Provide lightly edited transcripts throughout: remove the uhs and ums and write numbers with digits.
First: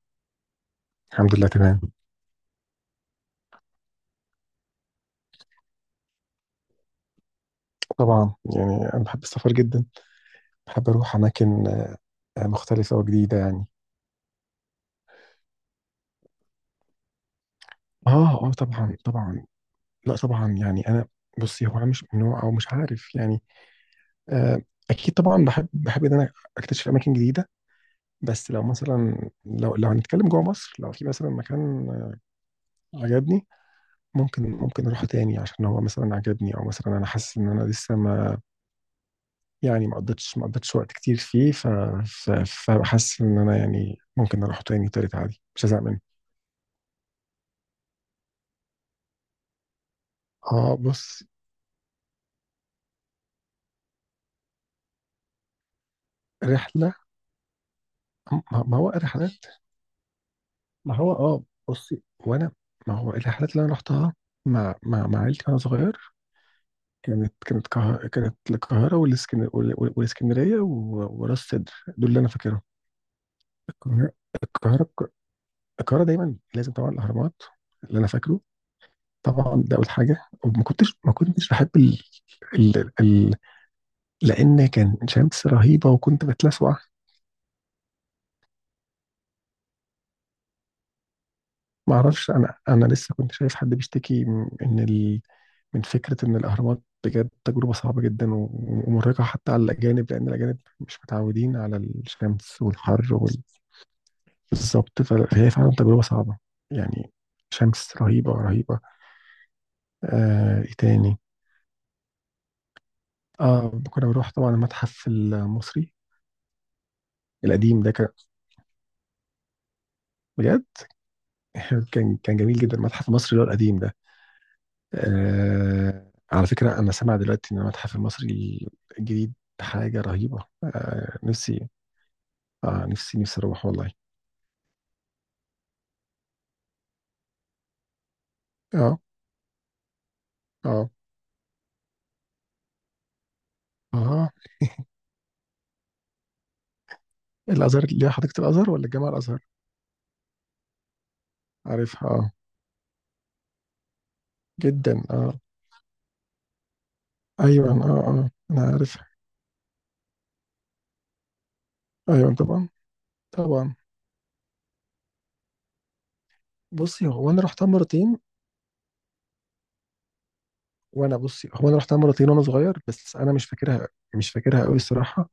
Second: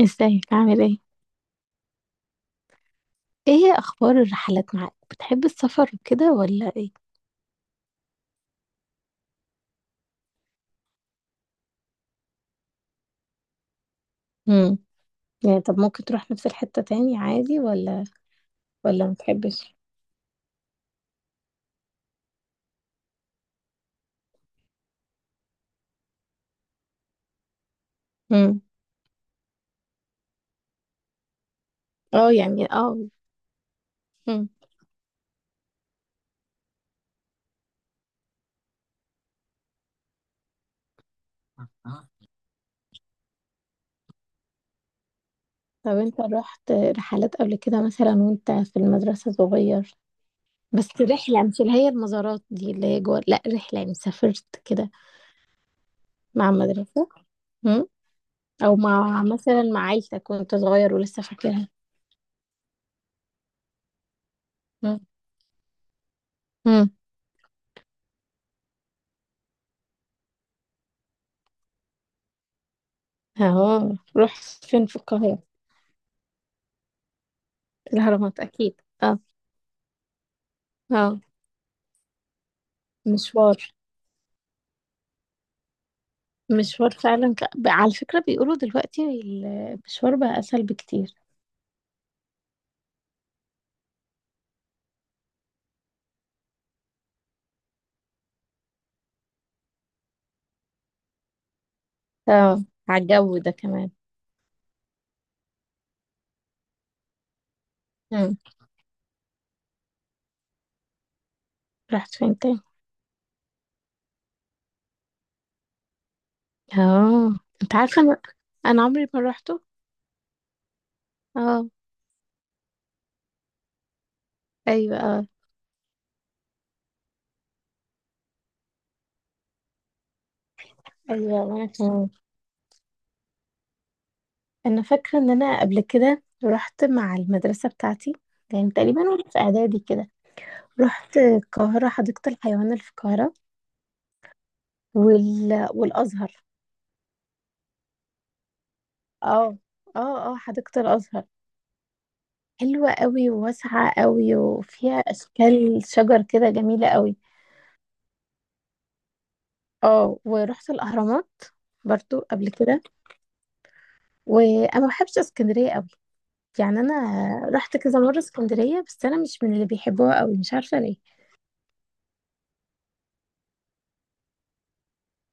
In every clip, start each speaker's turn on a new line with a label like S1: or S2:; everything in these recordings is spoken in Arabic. S1: ازيك؟ عامل ايه؟
S2: الحمد لله تمام.
S1: ايه اخبار الرحلات معاك؟ بتحب السفر وكده ولا ايه؟
S2: طبعا يعني انا بحب السفر جدا. بحب اروح اماكن مختلفه وجديده يعني.
S1: امم يعني طب ممكن تروح نفس الحتة تاني عادي ولا
S2: اه، اه، طبعا،
S1: ولا ما
S2: طبعا.
S1: تحبش؟
S2: لا طبعا يعني انا. بصي هو انا مش من نوع او مش عارف يعني. آه. اكيد طبعا بحب ان انا اكتشف اماكن جديده. بس
S1: امم.
S2: لو مثلا لو هنتكلم جوه مصر لو في مثلا مكان
S1: اه يعني اه.
S2: عجبني.
S1: امم.
S2: ممكن اروحه تاني عشان هو مثلا عجبني او مثلا انا حاسس ان انا لسه ما، يعني ما قضيتش وقت كتير فيه
S1: آه.
S2: ف... فحاسس ان انا يعني ممكن اروح تاني تالت عادي مش هزهق
S1: طب
S2: منه.
S1: انت رحت رحلات قبل كده مثلا وانت في المدرسة صغير؟
S2: اه
S1: بس
S2: بص.
S1: رحلة مش اللي هي المزارات دي اللي هي جوه، لا رحلة يعني سافرت كده مع
S2: رحله.
S1: المدرسة. امم.
S2: ما
S1: او
S2: هو
S1: مع
S2: رحلات.
S1: مثلا مع عيلتك وانت
S2: ما
S1: صغير
S2: هو
S1: ولسه
S2: اه.
S1: فاكرها؟
S2: بصي وانا. ما هو الرحلات اللي انا رحتها مع مع
S1: امم.
S2: مع عيلتي وانا صغير.
S1: امم
S2: كانت القاهره والاسكندريه وراس سدر، دول اللي انا فاكرهم.
S1: اهو،
S2: القاهره.
S1: رحت فين
S2: القاهره.
S1: في القاهرة؟
S2: القاهره دايما لازم طبعا الاهرامات، اللي انا فاكره.
S1: الأهرامات أكيد، اه.
S2: طبعا ده اول حاجه. وما كنتش ما
S1: اه،
S2: كنتش بحب ال...
S1: مشوار.
S2: لان كان شمس رهيبه وكنت بتلسوع.
S1: مشوار فعلا، على فكرة بيقولوا دلوقتي المشوار بقى أسهل بكتير.
S2: ما اعرفش انا لسه كنت شايف حد بيشتكي من ان من فكره ان الاهرامات بجد تجربه صعبه جدا ومرهقه حتى على الاجانب لان الاجانب مش متعودين على الشمس
S1: اه، على
S2: والحر
S1: الجو ده كمان.
S2: بالظبط فهي فعلا تجربه صعبه يعني. شمس رهيبه
S1: مم.
S2: رهيبه. ايه تاني.
S1: رحت فين تاني؟
S2: اه كنا بنروح طبعا المتحف المصري
S1: اه، انت
S2: القديم ده
S1: عارفة
S2: كان
S1: انا عمري ما روحته.
S2: بجد.
S1: اه.
S2: كان جميل جدا المتحف المصري اللي هو القديم ده.
S1: ايوه، اه.
S2: على فكرة أنا سامع دلوقتي إن المتحف المصري الجديد حاجة رهيبة.
S1: ايوه وانا
S2: نفسي.
S1: كمان.
S2: نفسي أروح والله.
S1: انا فاكرة ان انا قبل كده رحت مع المدرسة بتاعتي، يعني
S2: آه،
S1: تقريبا وانا في اعدادي كده.
S2: آه،
S1: رحت القاهرة حديقة الحيوان اللي في القاهرة
S2: آه.
S1: والازهر.
S2: الأزهر اللي هي حديقة الأزهر ولا جامع الأزهر؟
S1: اه. اه، اه، حديقة الازهر.
S2: عارفها آه.
S1: حلوة قوي وواسعة قوي وفيها
S2: جدا آه.
S1: أشكال شجر كده جميلة قوي.
S2: أيوة، آه، آه، أنا عارفها.
S1: اه، ورحت الأهرامات برضو
S2: أيوة
S1: قبل
S2: طبعا.
S1: كده.
S2: طبعا.
S1: وأنا ما بحبش اسكندرية قوي، يعني
S2: بصي هو أنا
S1: أنا
S2: رحتها
S1: رحت كذا
S2: مرتين
S1: مرة اسكندرية بس أنا مش من اللي بيحبوها قوي، مش عارفة ليه.
S2: وأنا. بصي هو أنا رحتها مرتين وأنا صغير بس أنا مش فاكرها، مش فاكرها قوي الصراحة.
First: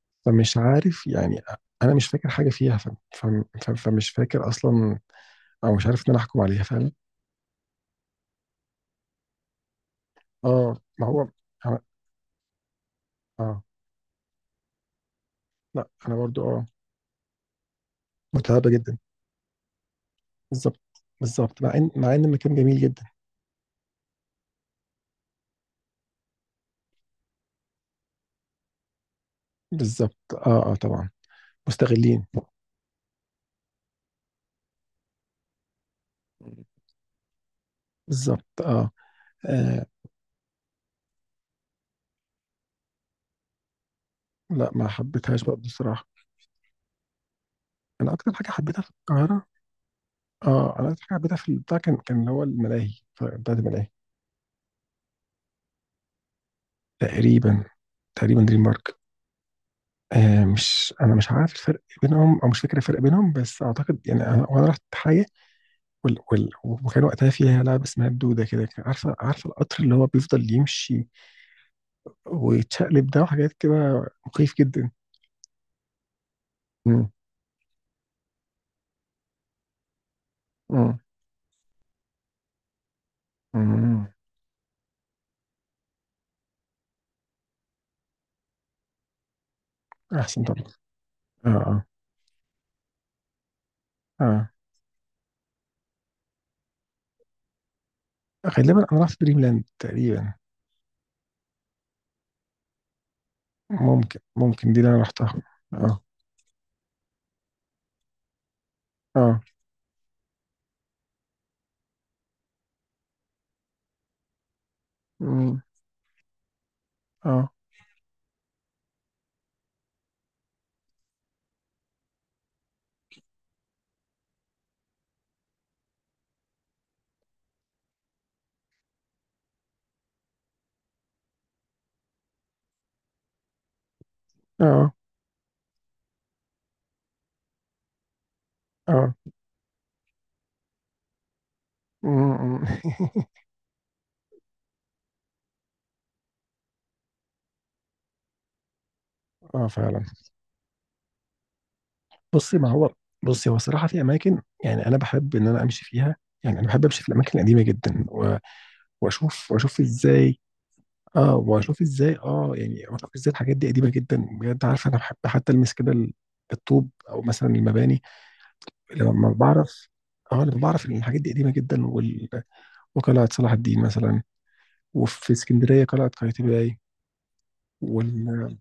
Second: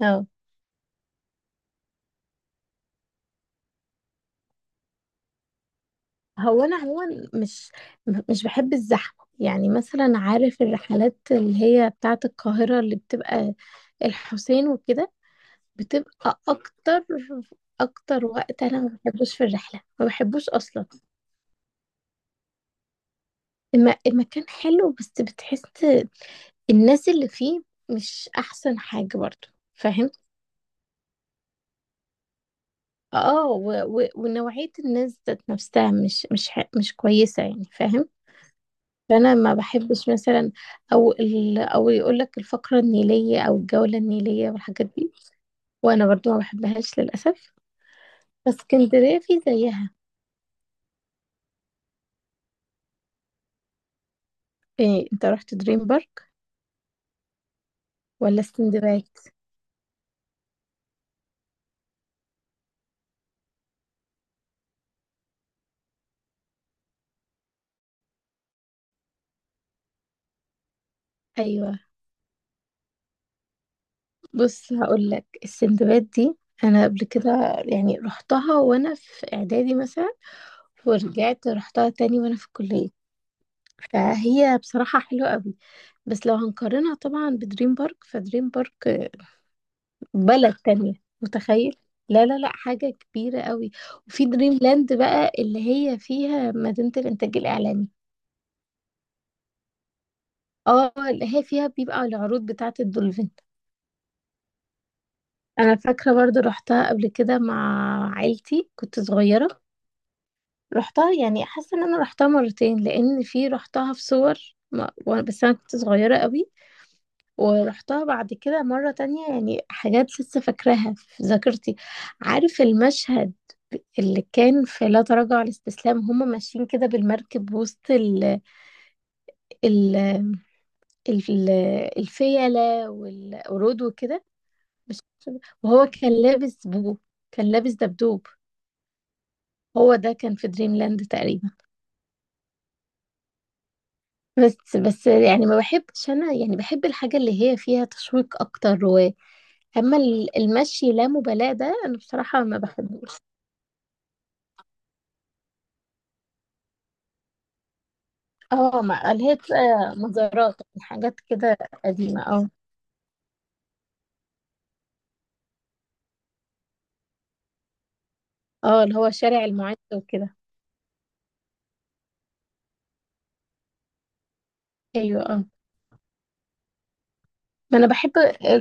S1: اه.
S2: فمش عارف يعني. أنا مش فاكر حاجة فيها فمش فاكر أصلا، او مش عارف ان انا احكم عليها
S1: هو أنا
S2: فعلا.
S1: عموما مش مش بحب الزحمة، يعني مثلا عارف
S2: اه ما
S1: الرحلات
S2: هو
S1: اللي
S2: أنا-
S1: هي بتاعة القاهرة اللي بتبقى
S2: اه.
S1: الحسين وكده،
S2: لا انا برضو
S1: بتبقى
S2: اه.
S1: أكتر وقت
S2: متعبه
S1: أنا
S2: جدا.
S1: ما بحبوش في الرحلة، ما بحبوش أصلا.
S2: بالظبط. بالظبط مع ان المكان جميل جدا.
S1: المكان حلو بس بتحس الناس اللي فيه مش احسن حاجة برضو، فاهم؟
S2: بالظبط، اه، اه، طبعا. مستغلين.
S1: اه، ونوعية الناس ذات نفسها مش كويسة يعني، فاهم؟
S2: بالظبط آه.
S1: فانا ما
S2: اه
S1: بحبش مثلا، او يقول لك الفقرة النيلية او الجولة النيلية
S2: لا
S1: والحاجات
S2: ما
S1: دي.
S2: حبيتهاش برضه الصراحه.
S1: وانا برضو ما بحبهاش للاسف،
S2: انا اكتر حاجه
S1: بس
S2: حبيتها في
S1: اسكندرية في
S2: القاهره.
S1: زيها.
S2: اه انا اكتر حاجه حبيتها في البتاع كان اللي هو الملاهي بتاعت الملاهي.
S1: إيه، انت رحت دريم بارك
S2: تقريبا.
S1: ولا
S2: تقريبا دريم بارك.
S1: استندباد؟
S2: مش انا مش عارف الفرق بينهم او مش فاكر الفرق بينهم بس اعتقد يعني انا وانا رحت حاجه وكان وقتها فيها لعبة اسمها الدودة كده كان عارفة القطر اللي هو بيفضل يمشي
S1: ايوه،
S2: ويتشقلب ده وحاجات كده. مخيف
S1: بص
S2: جدا.
S1: هقول لك، السندباد دي انا قبل
S2: مم.
S1: كده، يعني رحتها وانا في اعدادي مثلا،
S2: مم.
S1: ورجعت رحتها تاني وانا في الكليه،
S2: مم.
S1: فهي بصراحه حلوه قوي. بس لو هنقارنها طبعا بدريم بارك، فدريم بارك
S2: أحسن
S1: بلد
S2: طبعا.
S1: تانية.
S2: آه،
S1: متخيل؟
S2: آه.
S1: لا لا لا، حاجه كبيره قوي. وفي
S2: آه
S1: دريم لاند بقى اللي هي فيها مدينه الانتاج الاعلامي.
S2: غالبا أنا رحت دريم لاند تقريبا.
S1: اه، اللي هي فيها بيبقى العروض بتاعه الدولفين.
S2: ممكن دي اللي أنا رحتها.
S1: انا
S2: آه،
S1: فاكره برضو رحتها قبل كده مع عيلتي، كنت
S2: آه.
S1: صغيره. رحتها يعني، حاسه ان انا رحتها مرتين لان في رحتها في صور. بس انا
S2: مم.
S1: كنت صغيره قوي.
S2: آه،
S1: ورحتها بعد كده مره تانية، يعني حاجات لسه فاكراها في ذاكرتي. عارف المشهد اللي كان في لا تراجع على الاستسلام، هما ماشيين كده بالمركب وسط ال ال ال الفيلة والقرود وكده،
S2: آه،
S1: وهو كان لابس دبدوب.
S2: آه.
S1: هو ده كان في دريم لاند تقريبا.
S2: مم.
S1: بس يعني ما بحبش انا، يعني بحب الحاجة اللي هي فيها تشويق اكتر. و
S2: آه
S1: اما
S2: فعلا.
S1: المشي لا مبالاة ده انا بصراحة ما
S2: بصي ما هو.
S1: بحبوش.
S2: بصي هو صراحة في أماكن يعني أنا بحب إن أنا أمشي فيها. يعني أنا بحب أمشي في الأماكن القديمة جدا
S1: اه، ما اللي هي
S2: وأشوف
S1: بتبقى
S2: إزاي.
S1: مزارات حاجات
S2: اه
S1: كده
S2: واشوف ازاي
S1: قديمة، اه.
S2: واشوف ازاي الحاجات دي قديمه جدا بجد عارف انا بحب حتى المس كده الطوب او مثلا المباني.
S1: اه، اللي هو
S2: لما
S1: شارع المعز
S2: بعرف.
S1: وكده.
S2: اه لما بعرف ان الحاجات دي قديمه جدا وقلعه صلاح الدين مثلا
S1: ايوه،
S2: وفي
S1: اه.
S2: اسكندريه قلعه قايتباي
S1: ما انا بحب،
S2: وال...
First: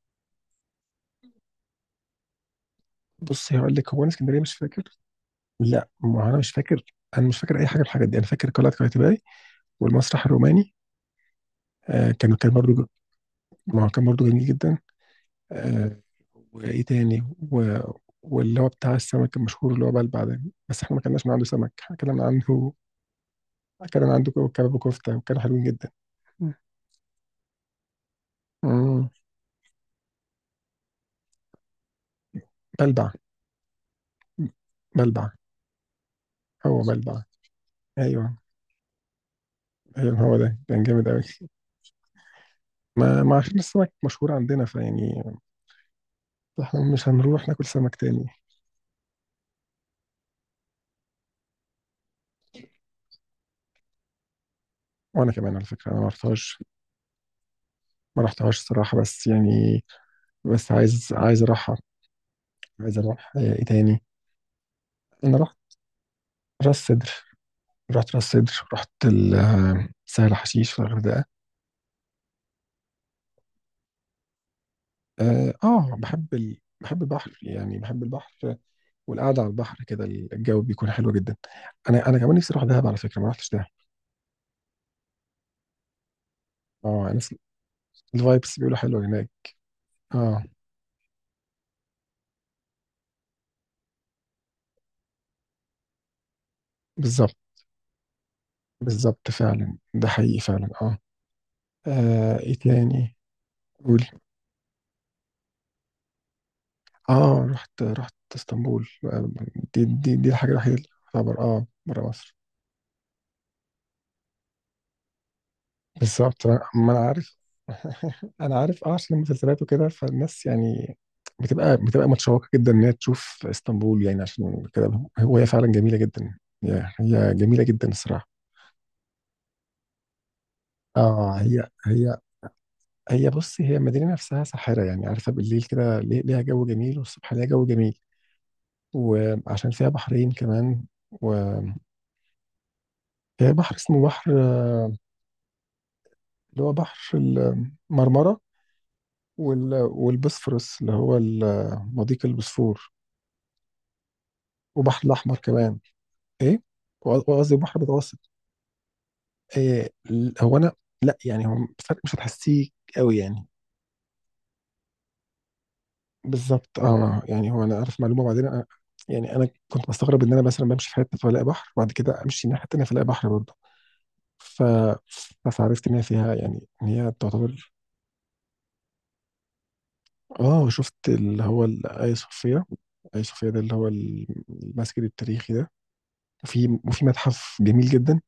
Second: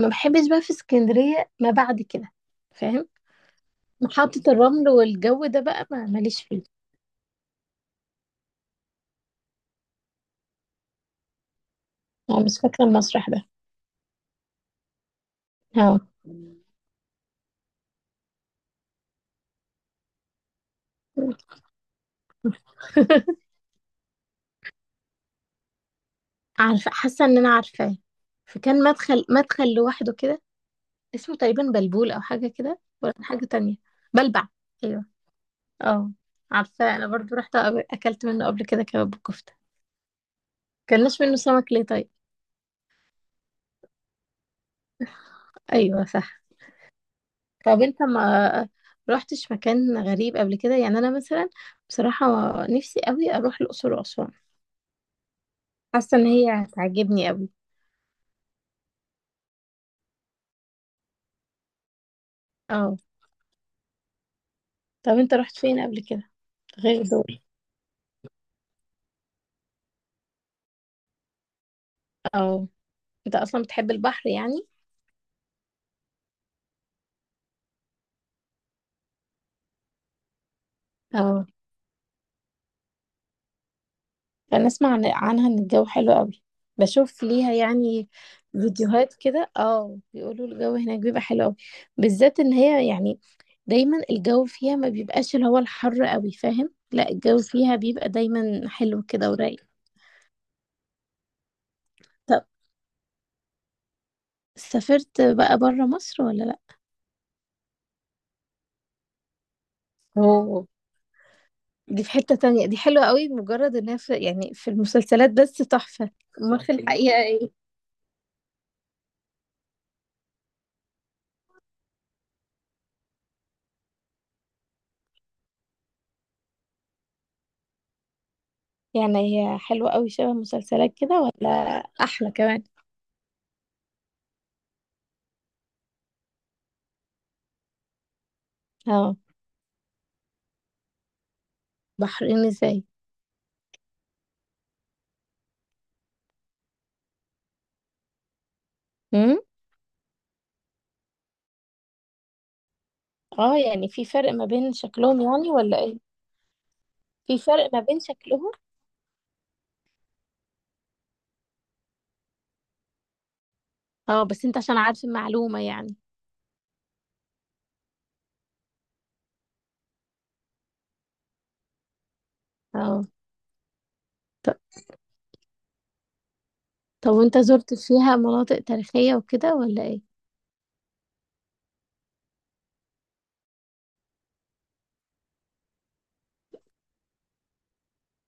S1: ما بحبش بقى في اسكندرية ما بعد كده، فاهم؟
S2: بص هقول لك هو انا اسكندريه
S1: محطة
S2: مش فاكر.
S1: الرمل والجو ده بقى
S2: لا
S1: ما
S2: ما هو انا
S1: ماليش
S2: مش
S1: فيه.
S2: فاكر. انا مش فاكر اي حاجه من الحاجات دي. انا فاكر قلعه قايتباي والمسرح الروماني. كان
S1: انا
S2: كان
S1: مش فاكرة
S2: برضه.
S1: المسرح ده.
S2: ما هو كان برضه جميل جدا. آه.
S1: اه.
S2: وايه تاني؟ و... واللي هو بتاع السمك المشهور اللي هو بلبع ده. بس احنا ما كناش من عنده سمك. احنا كلنا عنده كلنا عنده كباب وكفته وكانوا حلوين جدا.
S1: عارفة، حاسة ان انا عارفاه، فكان
S2: مم.
S1: مدخل لوحده كده، اسمه تقريبا بلبول او حاجه كده،
S2: بلبع.
S1: ولا كان حاجه تانية؟ بلبع. ايوه.
S2: بلبع.
S1: اه،
S2: هو
S1: عارفه انا
S2: بلبع.
S1: برضو رحت اكلت
S2: ايوه.
S1: منه قبل كده كباب وكفته.
S2: ايوه هو ده كان جامد
S1: كلناش
S2: قوي.
S1: منه سمك ليه طيب؟
S2: ما عشان السمك مشهور عندنا فيعني.
S1: ايوه، صح.
S2: احنا مش هنروح ناكل
S1: طب
S2: سمك
S1: انت
S2: تاني.
S1: ما رحتش مكان غريب قبل كده؟ يعني انا مثلا بصراحه نفسي قوي اروح الاقصر واسوان،
S2: وانا كمان على فكره انا ما
S1: حاسه ان
S2: رحتهاش.
S1: هي هتعجبني قوي.
S2: ما رحتهاش الصراحه بس يعني، بس عايز اروحها.
S1: اه.
S2: عايز اروح ايه تاني؟
S1: طب انت
S2: انا رحت.
S1: رحت فين قبل كده
S2: راس
S1: غير
S2: سدر.
S1: دول؟
S2: رحت راس سدر. رحت سهل حشيش في الغردقة.
S1: اه، انت اصلا بتحب البحر يعني؟
S2: اه بحب بحب البحر يعني بحب البحر والقعدة على البحر كده الجو بيكون حلو جدا.
S1: اه.
S2: انا كمان نفسي اروح دهب على فكرة ما رحتش دهب.
S1: انا اسمع عنها ان الجو حلو قوي،
S2: اه
S1: بشوف
S2: الناس.
S1: ليها يعني
S2: الفايبس بيقولوا حلوة
S1: فيديوهات
S2: هناك.
S1: كده، اه،
S2: اه
S1: بيقولوا الجو هناك بيبقى حلو قوي، بالذات ان هي يعني دايما الجو فيها ما بيبقاش اللي هو الحر قوي، فاهم؟ لا
S2: بالظبط.
S1: الجو فيها بيبقى دايما حلو
S2: بالظبط
S1: كده ورايق.
S2: فعلا ده حقيقي فعلا اه.
S1: طب
S2: ايه تاني؟ قول.
S1: سافرت بقى بره مصر ولا لا؟
S2: اه رحت اسطنبول دي الحاجة
S1: اوه،
S2: الوحيدة اللي تعتبر
S1: دي
S2: برا
S1: في حتة
S2: مصر.
S1: تانية، دي حلوة قوي مجرد انها في يعني في المسلسلات، بس تحفة.
S2: بالظبط
S1: امال في
S2: ما. انا
S1: الحقيقة
S2: عارف.
S1: ايه؟
S2: انا عارف عشان المسلسلات وكده فالناس يعني بتبقى متشوقه جدا ان هي تشوف اسطنبول يعني عشان كده. هو هي فعلا جميله جدا. هي جميله جدا الصراحه.
S1: يعني هي حلوة قوي شبه مسلسلات كده،
S2: اه
S1: ولا
S2: هي.
S1: احلى كمان؟
S2: هي بص هي المدينه نفسها ساحره يعني عارفه بالليل كده ليها جو جميل والصبح ليها جو جميل
S1: اه،
S2: وعشان فيها بحرين كمان. وهي.
S1: بحرين ازاي؟
S2: بحر اسمه بحر اللي هو بحر المرمره
S1: امم.
S2: والبسفورس اللي هو مضيق البوسفور
S1: اه، يعني في فرق ما بين
S2: وبحر
S1: شكلهم
S2: الاحمر
S1: يعني
S2: كمان.
S1: ولا ايه؟
S2: ايه
S1: في
S2: وقصدي
S1: فرق
S2: بحر
S1: ما بين
S2: متوسط.
S1: شكلهم.
S2: إيه هو انا. لا يعني هو الفرق مش هتحسيه قوي يعني.
S1: اه، بس انت عشان عارف المعلومة يعني.
S2: بالظبط يعني هو انا عارف معلومه وبعدين أنا. يعني انا كنت بستغرب ان انا مثلا بمشي في حته فلاقي بحر وبعد كده امشي الناحيه التانيه فلاقي
S1: اه،
S2: بحر برضه. ف.
S1: ط-
S2: فعرفت ان هي فيها يعني ان
S1: طب
S2: هي
S1: وانت
S2: تعتبر.
S1: زرت فيها مناطق تاريخية وكده ولا ايه؟
S2: اه شفت اللي هو الاي صوفيا. اي صوفيا ده اللي هو المسجد التاريخي ده. وفي متحف جميل جدا.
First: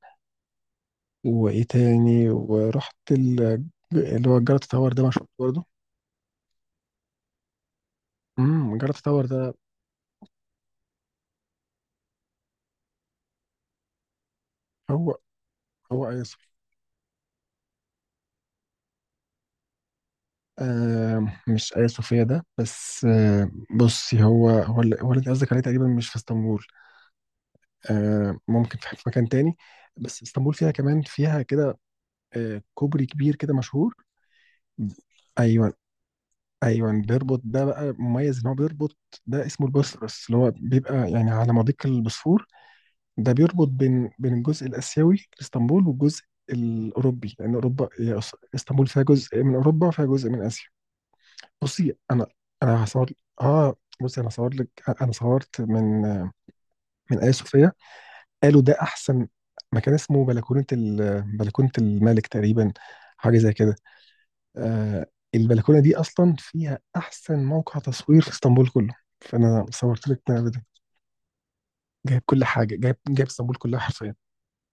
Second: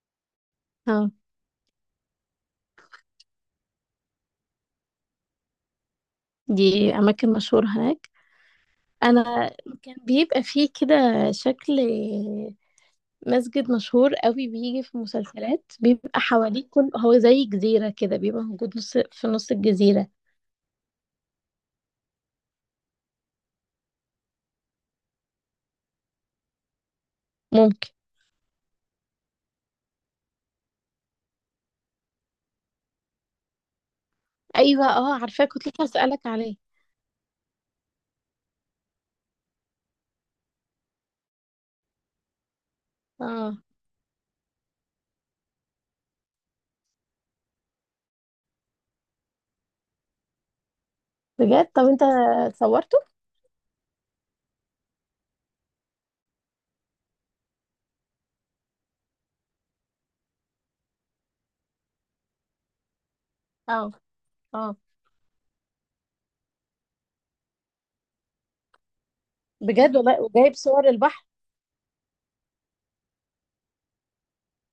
S1: اه،
S2: وايه تاني؟ ورحت اللي هو الجلطة تاور ده مشهور برضه.
S1: دي اماكن مشهورة هناك؟
S2: جرافيك تاور
S1: انا
S2: ده.
S1: كان بيبقى فيه كده شكل مسجد مشهور قوي بيجي في
S2: هو.
S1: مسلسلات،
S2: هو
S1: بيبقى
S2: ايا صوفيا.
S1: حواليه كل هو زي جزيرة كده، بيبقى موجود نص في نص الجزيرة.
S2: مش ايا صوفيا ده بس آه. بصي هو اللي هو اللي انت قصدك عليه تقريبا مش في اسطنبول.
S1: ممكن.
S2: آه ممكن في مكان تاني. بس اسطنبول فيها كمان فيها كده. كوبري كبير كده مشهور.
S1: ايوه، اه، عارفاه كنت
S2: ايوه.
S1: لسه هسألك عليه.
S2: ايوه بيربط ده بقى مميز ان هو بيربط. ده اسمه البوسفورس اللي هو بيبقى يعني على مضيق البوسفور ده
S1: اه،
S2: بيربط بين الجزء الاسيوي لاسطنبول والجزء الاوروبي لان اوروبا هي اسطنبول فيها جزء من اوروبا وفيها جزء من اسيا.
S1: بجد؟ طب
S2: بصي
S1: انت
S2: انا. انا
S1: صورته؟
S2: هصور. اه. بصي انا صور لك. انا صورت من ايا صوفيا. قالوا ده احسن مكان اسمه بلكونه بلكونه الملك تقريبا، حاجه زي كده.
S1: اه. اه،
S2: آه. البلكونه دي اصلا فيها احسن موقع تصوير في اسطنبول كله. فانا
S1: بجد
S2: صورت لك
S1: والله؟
S2: من قبل
S1: وجايب
S2: ده.
S1: صور البحر؟
S2: جايب كل حاجه. جايب اسطنبول كلها حرفيا.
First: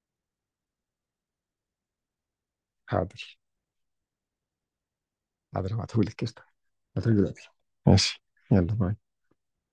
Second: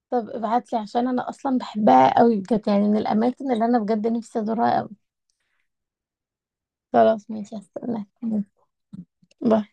S1: طب ابعتلي عشان انا اصلا بحبها قوي بجد، يعني من
S2: حاضر.
S1: الاماكن اللي انا بجد نفسي ازورها قوي.
S2: حاضر هبعتهولك قشطة. هبعتهولك
S1: خلاص،
S2: دلوقتي.
S1: ماشي، هستناك.
S2: ماشي. يلا باي.
S1: باي.